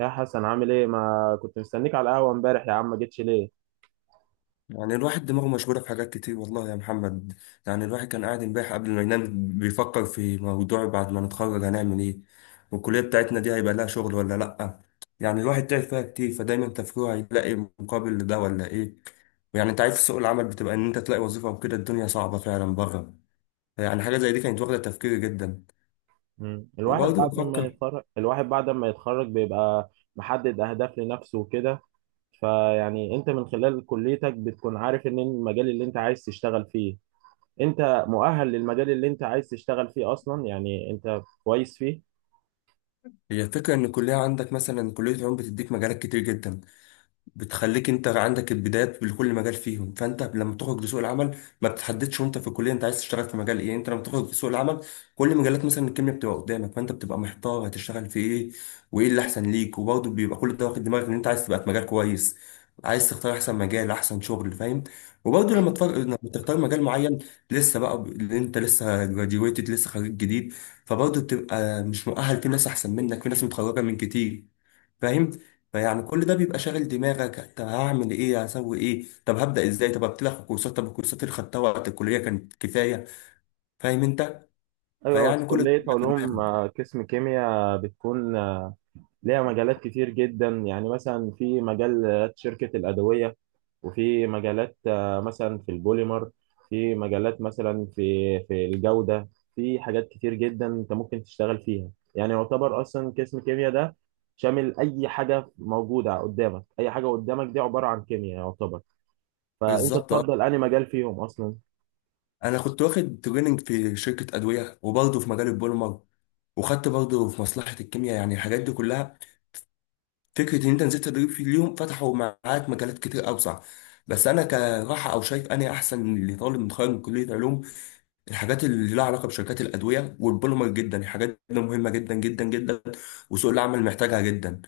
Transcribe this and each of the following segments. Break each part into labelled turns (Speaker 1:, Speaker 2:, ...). Speaker 1: يا حسن، عامل ايه؟ ما كنت مستنيك على القهوه امبارح يا عم، ما جيتش ليه؟
Speaker 2: يعني الواحد دماغه مشغولة في حاجات كتير والله يا محمد. يعني الواحد كان قاعد امبارح قبل ما ينام بيفكر في موضوع، بعد ما نتخرج هنعمل ايه؟ والكلية بتاعتنا دي هيبقى لها شغل ولا لأ؟ يعني الواحد تعب فيها كتير، فدايما تفكيره هيلاقي مقابل لده ولا ايه؟ ويعني انت عارف سوق العمل، بتبقى ان انت تلاقي وظيفة وكده، الدنيا صعبة فعلا بره. يعني حاجة زي دي كانت واخدة تفكيري جدا.
Speaker 1: مم. الواحد
Speaker 2: وبرضه
Speaker 1: بعد ما
Speaker 2: بفكر.
Speaker 1: يتخرج الواحد بعد ما يتخرج بيبقى محدد اهداف لنفسه وكده. فيعني انت من خلال كليتك بتكون عارف ان المجال اللي انت عايز تشتغل فيه، انت مؤهل للمجال اللي انت عايز تشتغل فيه اصلا، يعني انت كويس فيه.
Speaker 2: هي الفكرة ان الكلية عندك، مثلا كلية العلوم بتديك مجالات كتير جدا، بتخليك انت عندك البدايات لكل مجال فيهم، فانت لما تخرج لسوق العمل ما بتحددش وانت في الكليه انت عايز تشتغل في مجال ايه. انت لما تخرج لسوق العمل كل مجالات مثلا الكيمياء بتبقى قدامك، فانت بتبقى محتار هتشتغل في ايه وايه اللي احسن ليك. وبرضه بيبقى كل ده واخد دماغك ان انت عايز تبقى في مجال كويس، عايز تختار احسن مجال احسن شغل، فاهم؟ وبرضه لما لما تختار مجال معين، لسه بقى اللي انت لسه جراجويتد، لسه خريج جديد، فبرضه بتبقى مش مؤهل، في ناس احسن منك، في ناس متخرجه من كتير، فاهم؟ فيعني كل ده بيبقى شاغل دماغك، طب هعمل ايه، هسوي ايه، طب هبدا ازاي، طب ابتدي اخد كورسات، طب الكورسات اللي خدتها وقت الكليه كانت كفايه، فاهم انت؟
Speaker 1: ايوه، في
Speaker 2: فيعني كل ده
Speaker 1: كليه
Speaker 2: بيبقى في
Speaker 1: علوم
Speaker 2: دماغك.
Speaker 1: قسم كيمياء بتكون ليها مجالات كتير جدا، يعني مثلا في مجال شركه الادويه، وفي مجالات مثلا في البوليمر، في مجالات مثلا في الجودة، في حاجات كتير جدا انت ممكن تشتغل فيها، يعني يعتبر اصلا قسم كيمياء ده شامل اي حاجة موجودة قدامك، اي حاجة قدامك دي عبارة عن كيمياء يعتبر، فانت
Speaker 2: بالظبط، اه.
Speaker 1: تفضل انهي مجال فيهم اصلا.
Speaker 2: انا كنت واخد تريننج في شركه ادويه، وبرضه في مجال البوليمر، وخدت برضه في مصلحه الكيمياء، يعني الحاجات دي كلها. فكره ان انت نزلت تدريب في اليوم فتحوا معاك مجالات كتير اوسع. بس انا كراحه او شايف انا احسن لطالب متخرج من كليه علوم، الحاجات اللي لها علاقه بشركات الادويه والبوليمر جدا، الحاجات دي مهمه جدا جدا جدا، وسوق العمل محتاجها جدا.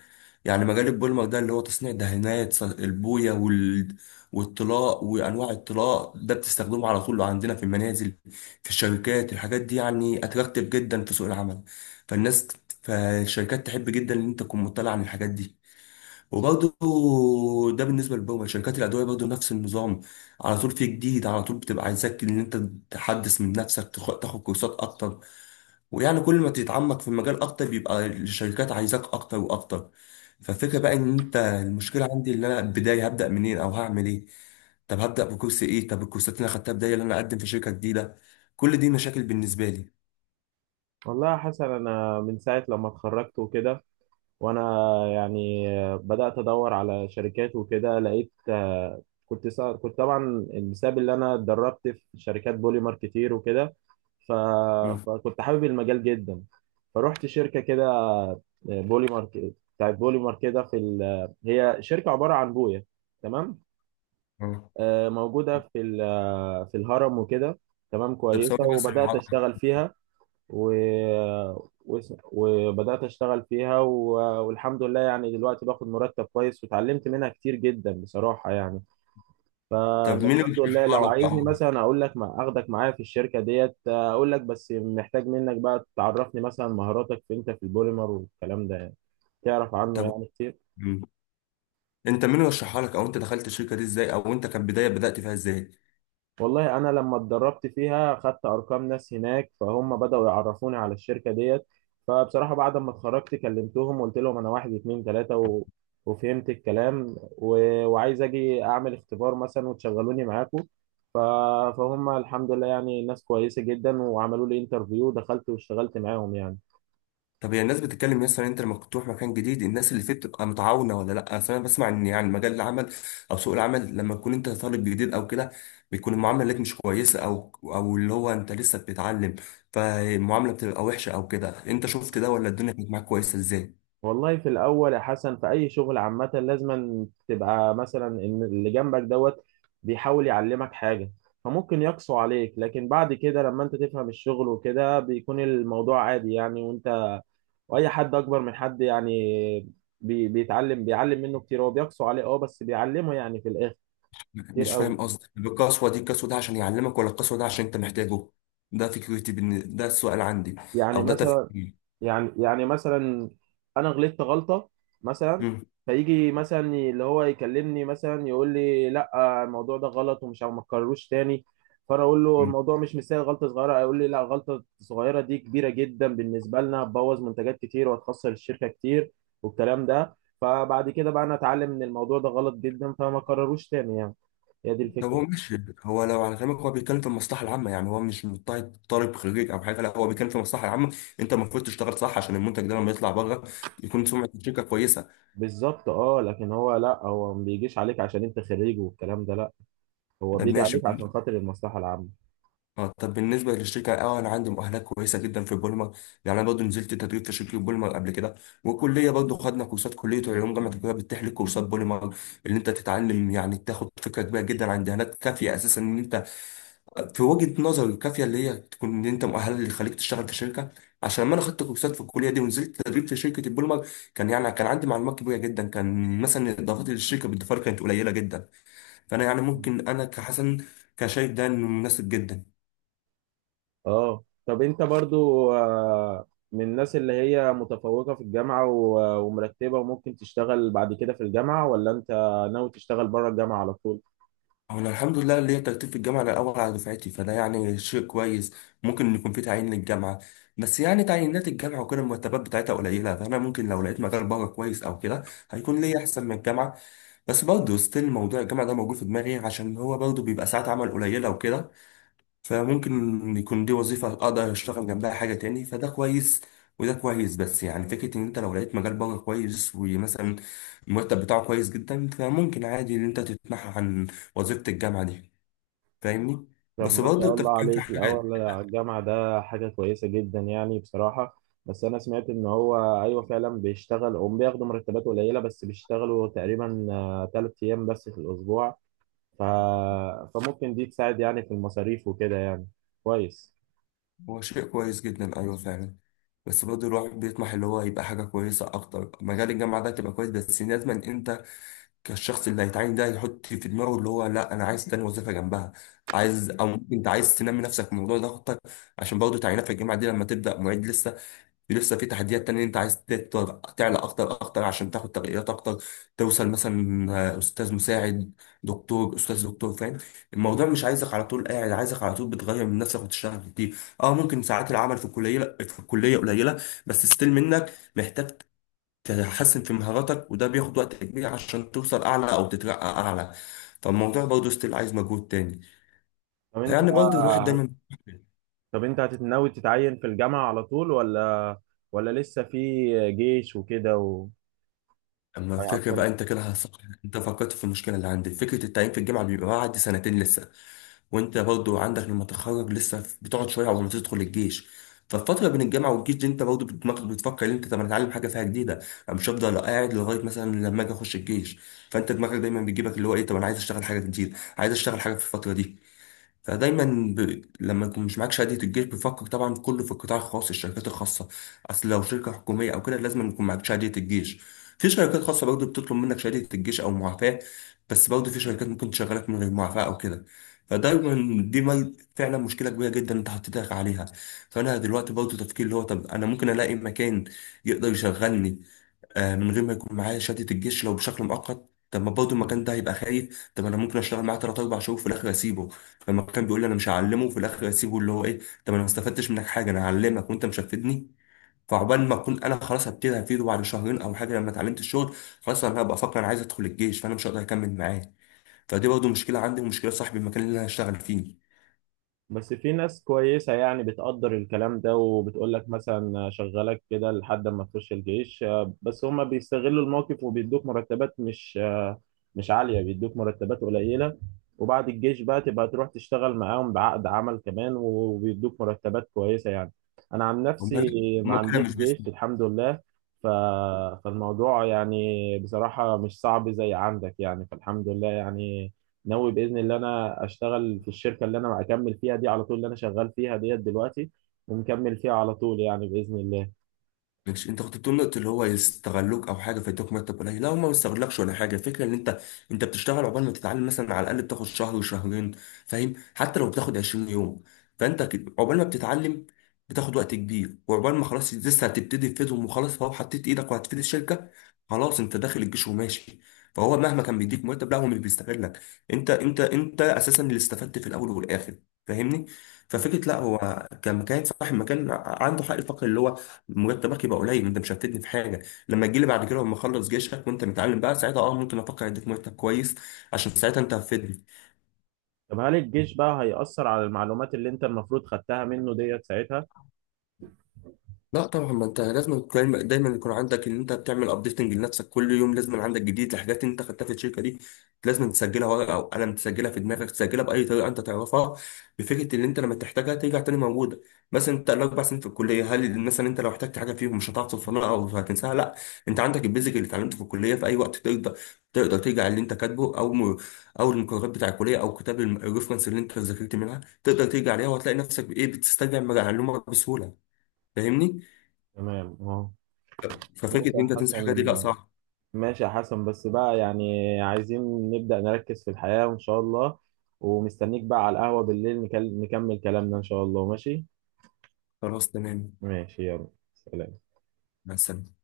Speaker 2: يعني مجال البوليمر ده اللي هو تصنيع دهانات، البويه والطلاء وانواع الطلاء، ده بتستخدمه على طول عندنا في المنازل، في الشركات، الحاجات دي يعني اتراكتيف جدا في سوق العمل. فالناس، فالشركات تحب جدا ان انت تكون مطلع عن الحاجات دي. وبرضه ده بالنسبه للبرمجه. شركات الادويه برضه نفس النظام، على طول في جديد، على طول بتبقى عايزاك ان انت تحدث من نفسك، تاخد كورسات اكتر. ويعني كل ما تتعمق في المجال اكتر بيبقى الشركات عايزاك اكتر واكتر. فالفكره بقى ان انت، المشكله عندي ان انا البدايه هبدا منين او هعمل ايه، طب هبدا بكورس ايه، طب الكورسات اللي انا خدتها بدايه اللي انا اقدم في شركه جديده، كل دي مشاكل بالنسبه لي.
Speaker 1: والله يا حسن، انا من ساعة لما اتخرجت وكده وانا يعني بدات ادور على شركات وكده، لقيت كنت طبعا بسبب اللي انا اتدربت في شركات بوليمر كتير وكده. ف...
Speaker 2: مم.
Speaker 1: فكنت حابب المجال جدا، فروحت شركه كده بوليمر بتاعت بوليمر كده هي شركه عباره عن بويه تمام،
Speaker 2: آه.
Speaker 1: موجوده في الهرم وكده. تمام
Speaker 2: طب
Speaker 1: كويسه،
Speaker 2: ثواني بس
Speaker 1: وبدات
Speaker 2: المعطل.
Speaker 1: اشتغل فيها و... و... وبدأت أشتغل فيها والحمد لله يعني دلوقتي باخد مرتب كويس، وتعلمت منها كتير جدا بصراحة يعني.
Speaker 2: طب مين اللي
Speaker 1: فالحمد لله،
Speaker 2: بيشرحها
Speaker 1: لو
Speaker 2: لك يا
Speaker 1: عايزني
Speaker 2: عمر؟
Speaker 1: مثلا أقول لك ما أخدك معايا في الشركة ديت، أقول لك بس محتاج منك بقى تعرفني مثلا مهاراتك في أنت في البوليمر والكلام ده، يعني تعرف عنه
Speaker 2: طب.
Speaker 1: يعني كتير.
Speaker 2: مم. انت مين رشحها لك، او انت دخلت الشركه دي ازاي، او انت كبدايه بدات فيها ازاي؟
Speaker 1: والله انا لما اتدربت فيها خدت ارقام ناس هناك، فهم بداوا يعرفوني على الشركه ديت. فبصراحه بعد ما اتخرجت كلمتهم وقلت لهم انا واحد اتنين تلاته وفهمت الكلام وعايز اجي اعمل اختبار مثلا وتشغلوني معاكم. ف... فهم الحمد لله يعني ناس كويسه جدا، وعملوا لي انترفيو، دخلت واشتغلت معاهم يعني.
Speaker 2: طب هي الناس بتتكلم، مثلا انت لما بتروح مكان جديد الناس اللي فيه بتبقى متعاونه ولا لا؟ اصل انا بسمع ان يعني مجال العمل او سوق العمل لما تكون انت طالب جديد او كده بيكون المعامله ليك مش كويسه، او او اللي هو انت لسه بتتعلم فالمعامله بتبقى وحشه او كده. انت شفت ده ولا الدنيا كانت معاك كويسه ازاي؟
Speaker 1: والله في الاول يا حسن، في اي شغل عامه لازم تبقى مثلا ان اللي جنبك دوت بيحاول يعلمك حاجه، فممكن يقسو عليك، لكن بعد كده لما انت تفهم الشغل وكده بيكون الموضوع عادي يعني. واي حد اكبر من حد يعني بيتعلم بيعلم منه كتير، هو بيقسو عليه اه بس بيعلمه يعني في الاخر كتير
Speaker 2: مش فاهم
Speaker 1: قوي.
Speaker 2: قصدك القسوه دي، القسوه ده عشان يعلمك ولا القسوه ده عشان انت محتاجه؟ ده ده السؤال عندي،
Speaker 1: يعني
Speaker 2: او ده
Speaker 1: مثلا
Speaker 2: تفكيري.
Speaker 1: يعني مثلا انا غلطت غلطه مثلا،
Speaker 2: مم.
Speaker 1: فيجي مثلا اللي هو يكلمني مثلا يقول لي لا الموضوع ده غلط ومش ما تكرروش تاني. فانا اقول له الموضوع مش مستاهل غلطه صغيره، يقول لي لا، غلطه صغيره دي كبيره جدا بالنسبه لنا، هتبوظ منتجات كتير وهتخسر الشركه كتير والكلام ده. فبعد كده بقى انا اتعلم ان الموضوع ده غلط جدا فما كرروش تاني يعني، هي دي
Speaker 2: طب
Speaker 1: الفكره.
Speaker 2: هو ماشي. هو لو على كلامك هو بيتكلم في المصلحه العامه، يعني هو مش مضطهد طالب خريج او حاجه، لا هو بيتكلم في المصلحه العامه، انت المفروض تشتغل صح عشان المنتج ده لما يطلع بره يكون سمعه الشركه كويسه. طب
Speaker 1: بالظبط اه، لكن هو لا هو ما بيجيش عليك عشان انت خريج والكلام ده، لا هو
Speaker 2: بالظبط
Speaker 1: بيجي
Speaker 2: ماشي.
Speaker 1: عليك عشان خاطر المصلحه العامه.
Speaker 2: اه طب بالنسبه للشركه، اه انا عندي مؤهلات كويسه جدا في بولمر، يعني انا برضه نزلت تدريب في شركه بولمر قبل كده، والكليه برضه خدنا كورسات، كليه علوم جامعه القاهره بتتيح لك كورسات بولمر، اللي انت تتعلم يعني تاخد فكره كبيره جدا عن دهانات، كافيه اساسا ان انت، في وجهة نظري، الكافية اللي هي تكون ان انت مؤهل اللي يخليك تشتغل في شركة. عشان لما انا خدت كورسات في الكلية دي ونزلت تدريب في شركة البولمر كان يعني كان عندي معلومات كبيرة جدا، كان مثلا اضافاتي للشركة بالدفار كانت قليلة جدا. فانا يعني ممكن انا كحسن كشايف ده انه مناسب جدا.
Speaker 1: اه طب، انت برضو من الناس اللي هي متفوقة في الجامعة ومرتبة وممكن تشتغل بعد كده في الجامعة، ولا انت ناوي تشتغل بره الجامعة على طول؟
Speaker 2: انا الحمد لله ليا ترتيب في الجامعة، الاول على دفعتي، فده يعني شيء كويس، ممكن يكون في تعيين للجامعة. بس يعني تعيينات الجامعة وكده المرتبات بتاعتها قليلة، فانا ممكن لو لقيت مجال بره كويس او كده هيكون ليا احسن من الجامعة. بس برضه ستيل موضوع الجامعة ده موجود في دماغي، عشان هو برضه بيبقى ساعات عمل قليلة وكده، فممكن يكون دي وظيفة أقدر أشتغل جنبها حاجة تاني فده كويس. وده كويس، بس يعني فكرة إن أنت لو لقيت مجال بره كويس، ومثلا المرتب بتاعه كويس جدا، فممكن عادي إن أنت تتنحى عن وظيفة الجامعة دي، فاهمني؟
Speaker 1: طب
Speaker 2: بس
Speaker 1: ما
Speaker 2: برضه
Speaker 1: شاء الله
Speaker 2: التفكير في
Speaker 1: عليك،
Speaker 2: حاجة.
Speaker 1: الاول على الجامعة ده حاجة كويسة جدا يعني بصراحة. بس انا سمعت ان هو ايوه فعلا بيشتغل، هم بياخدوا مرتبات قليلة بس بيشتغلوا تقريبا 3 ايام بس في الاسبوع. ف... فممكن دي تساعد يعني في المصاريف وكده يعني كويس.
Speaker 2: هو شيء كويس جدا أيوه فعلا، بس برضه الواحد بيطمح اللي هو يبقى حاجة كويسة أكتر. مجال الجامعة ده تبقى كويس، بس لازم أنت الشخص اللي هيتعين ده يحط في دماغه اللي هو لا انا عايز تاني وظيفه جنبها، عايز او ممكن انت عايز تنمي نفسك في الموضوع ده خطك. عشان برضه تعيينات في الجامعه دي لما تبدا معيد لسه، في لسه في تحديات تانية، انت عايز تعلى اكتر اكتر عشان تاخد ترقيات اكتر، توصل مثلا، استاذ مساعد، دكتور، استاذ دكتور، فاهم؟ الموضوع مش عايزك على طول قاعد، عايزك على طول بتغير من نفسك وتشتغل كتير. اه ممكن ساعات العمل في الكليه، في الكليه قليله، بس ستيل منك محتاج تحسن في مهاراتك، وده بياخد وقت كبير عشان توصل اعلى او تترقى اعلى. فالموضوع برضه ستيل عايز مجهود تاني.
Speaker 1: طب انت
Speaker 2: يعني برضه الواحد دايما.
Speaker 1: طب انت هتتناوي تتعين في الجامعة على طول، ولا لسه في جيش وكده
Speaker 2: اما الفكره
Speaker 1: وهيعطل؟
Speaker 2: بقى انت كده هصح. انت فكرت في المشكله اللي عندي؟ فكره التعيين في الجامعه بيبقى بعد سنتين لسه، وانت برضه عندك لما تتخرج لسه بتقعد شويه قبل ما تدخل الجيش. فالفتره بين الجامعه والجيش دي انت برضه دماغك بتفكر ان انت، طب أنا اتعلم حاجه فيها جديده، انا مش هفضل قاعد لغايه مثلا لما اجي اخش الجيش. فانت دماغك دايما بيجيبك اللي هو ايه، طب انا عايز اشتغل حاجه جديده، عايز اشتغل حاجه في الفتره دي. فدايما لما يكون مش معاك شهاده الجيش بيفكر طبعا كله في القطاع الخاص، الشركات الخاصه. اصل لو شركه حكوميه او كده لازم يكون معاك شهاده الجيش. في شركات خاصه برضه بتطلب منك شهاده الجيش او معافاه، بس برضه في شركات ممكن تشغلك من غير معافاه او كده. فدايما دي فعلا مشكله كبيره جدا انت حطيتك عليها. فانا دلوقتي برضه تفكير اللي هو، طب انا ممكن الاقي مكان يقدر يشغلني من غير ما يكون معايا شهاده الجيش لو بشكل مؤقت. طب ما برضه المكان ده هيبقى خايف، طب انا ممكن اشتغل معاه ثلاث اربع شهور في الاخر اسيبه. فلما كان بيقول لي انا مش هعلمه في الاخر اسيبه، اللي هو ايه، طب انا ما استفدتش منك حاجه، انا هعلمك وانت مش هتفيدني. فعقبال ما اكون انا خلاص هبتدي هفيده بعد شهرين او حاجه لما اتعلمت الشغل، خلاص انا هبقى افكر انا عايز ادخل الجيش، فانا مش هقدر اكمل معاه. فدي برضه مشكله عندي ومشكله صاحب المكان اللي انا هشتغل فيه.
Speaker 1: بس في ناس كويسة يعني بتقدر الكلام ده، وبتقول لك مثلا شغلك كده لحد ما تخش الجيش بس هما بيستغلوا الموقف وبيدوك مرتبات مش عالية، بيدوك مرتبات قليلة، وبعد الجيش بقى تبقى تروح تشتغل معاهم بعقد عمل كمان وبيدوك مرتبات كويسة يعني. أنا عن نفسي
Speaker 2: امال،
Speaker 1: ما
Speaker 2: هما كده
Speaker 1: عنديش
Speaker 2: مش
Speaker 1: جيش
Speaker 2: بيستفيدوا.
Speaker 1: الحمد لله. ف... فالموضوع يعني بصراحة مش صعب زي عندك يعني، فالحمد لله يعني ناوي باذن الله انا اشتغل في الشركه اللي انا اكمل فيها دي على طول، اللي انا شغال فيها ديت دلوقتي ومكمل فيها على طول يعني باذن الله.
Speaker 2: مش انت كنت بتقول نقطة اللي هو يستغلوك او حاجة فيدوك مرتب قليل، لا هما ما يستغلكش ولا حاجة، الفكرة ان انت، انت بتشتغل عقبال ما تتعلم مثلا على الاقل بتاخد شهر وشهرين، فاهم؟ حتى لو بتاخد 20 يوم، فانت عقبال ما بتتعلم بتاخد وقت كبير، وعقبال ما خلاص لسه هتبتدي تفيدهم وخلاص، فهو حطيت ايدك وهتفيد الشركة، خلاص انت داخل الجيش وماشي. فهو مهما كان بيديك مرتب، لا هو مش بيستغلك، انت اساسا اللي استفدت في الاول والاخر، فاهمني؟ ففكرة لا هو كمكان، صاحب مكان عنده حق الفقر اللي هو مرتبك يبقى قليل، انت مش هتفيدني في حاجه، لما تجيلي بعد كده لما اخلص جيشك وانت متعلم بقى ساعتها، اه ممكن افكر اديك مرتب كويس عشان ساعتها انت هتفيدني.
Speaker 1: طب هل الجيش بقى هيأثر على المعلومات اللي انت المفروض خدتها منه ديت ساعتها؟
Speaker 2: لا طبعا، ما انت لازم دايما دايما يكون عندك ان انت بتعمل ابديتنج لنفسك، كل يوم لازم عندك جديد لحاجات انت خدتها في الشركه دي، لازم تسجلها ورقه او قلم، تسجلها في دماغك، تسجلها باي طريقه انت تعرفها، بفكره ان انت لما تحتاجها ترجع تاني موجوده. مثلا انت الاربع سنين في الكليه هل مثلا انت لو احتجت حاجه فيهم مش هتعرف تفهمها او هتنساها؟ لا، انت عندك البيزك اللي اتعلمته في الكليه، في اي وقت تقدر ترجع اللي انت كاتبه، او المقررات بتاع الكليه، او كتاب الريفرنس اللي انت ذاكرت منها، تقدر ترجع عليها وهتلاقي نفسك بايه بتسترجع المعلومه بسهوله، فاهمني؟
Speaker 1: تمام اه.
Speaker 2: ففكرة
Speaker 1: ماشي
Speaker 2: إن
Speaker 1: يا
Speaker 2: أنت تنسى الحاجات دي
Speaker 1: حسن
Speaker 2: لأ صعب.
Speaker 1: ماشي يا حسن. بس بقى يعني عايزين نبدأ نركز في الحياة وان شاء الله، ومستنيك بقى على القهوة بالليل نكمل كلامنا ان شاء الله. ماشي
Speaker 2: خلاص تمام.
Speaker 1: ماشي يلا، سلام.
Speaker 2: مع السلامة.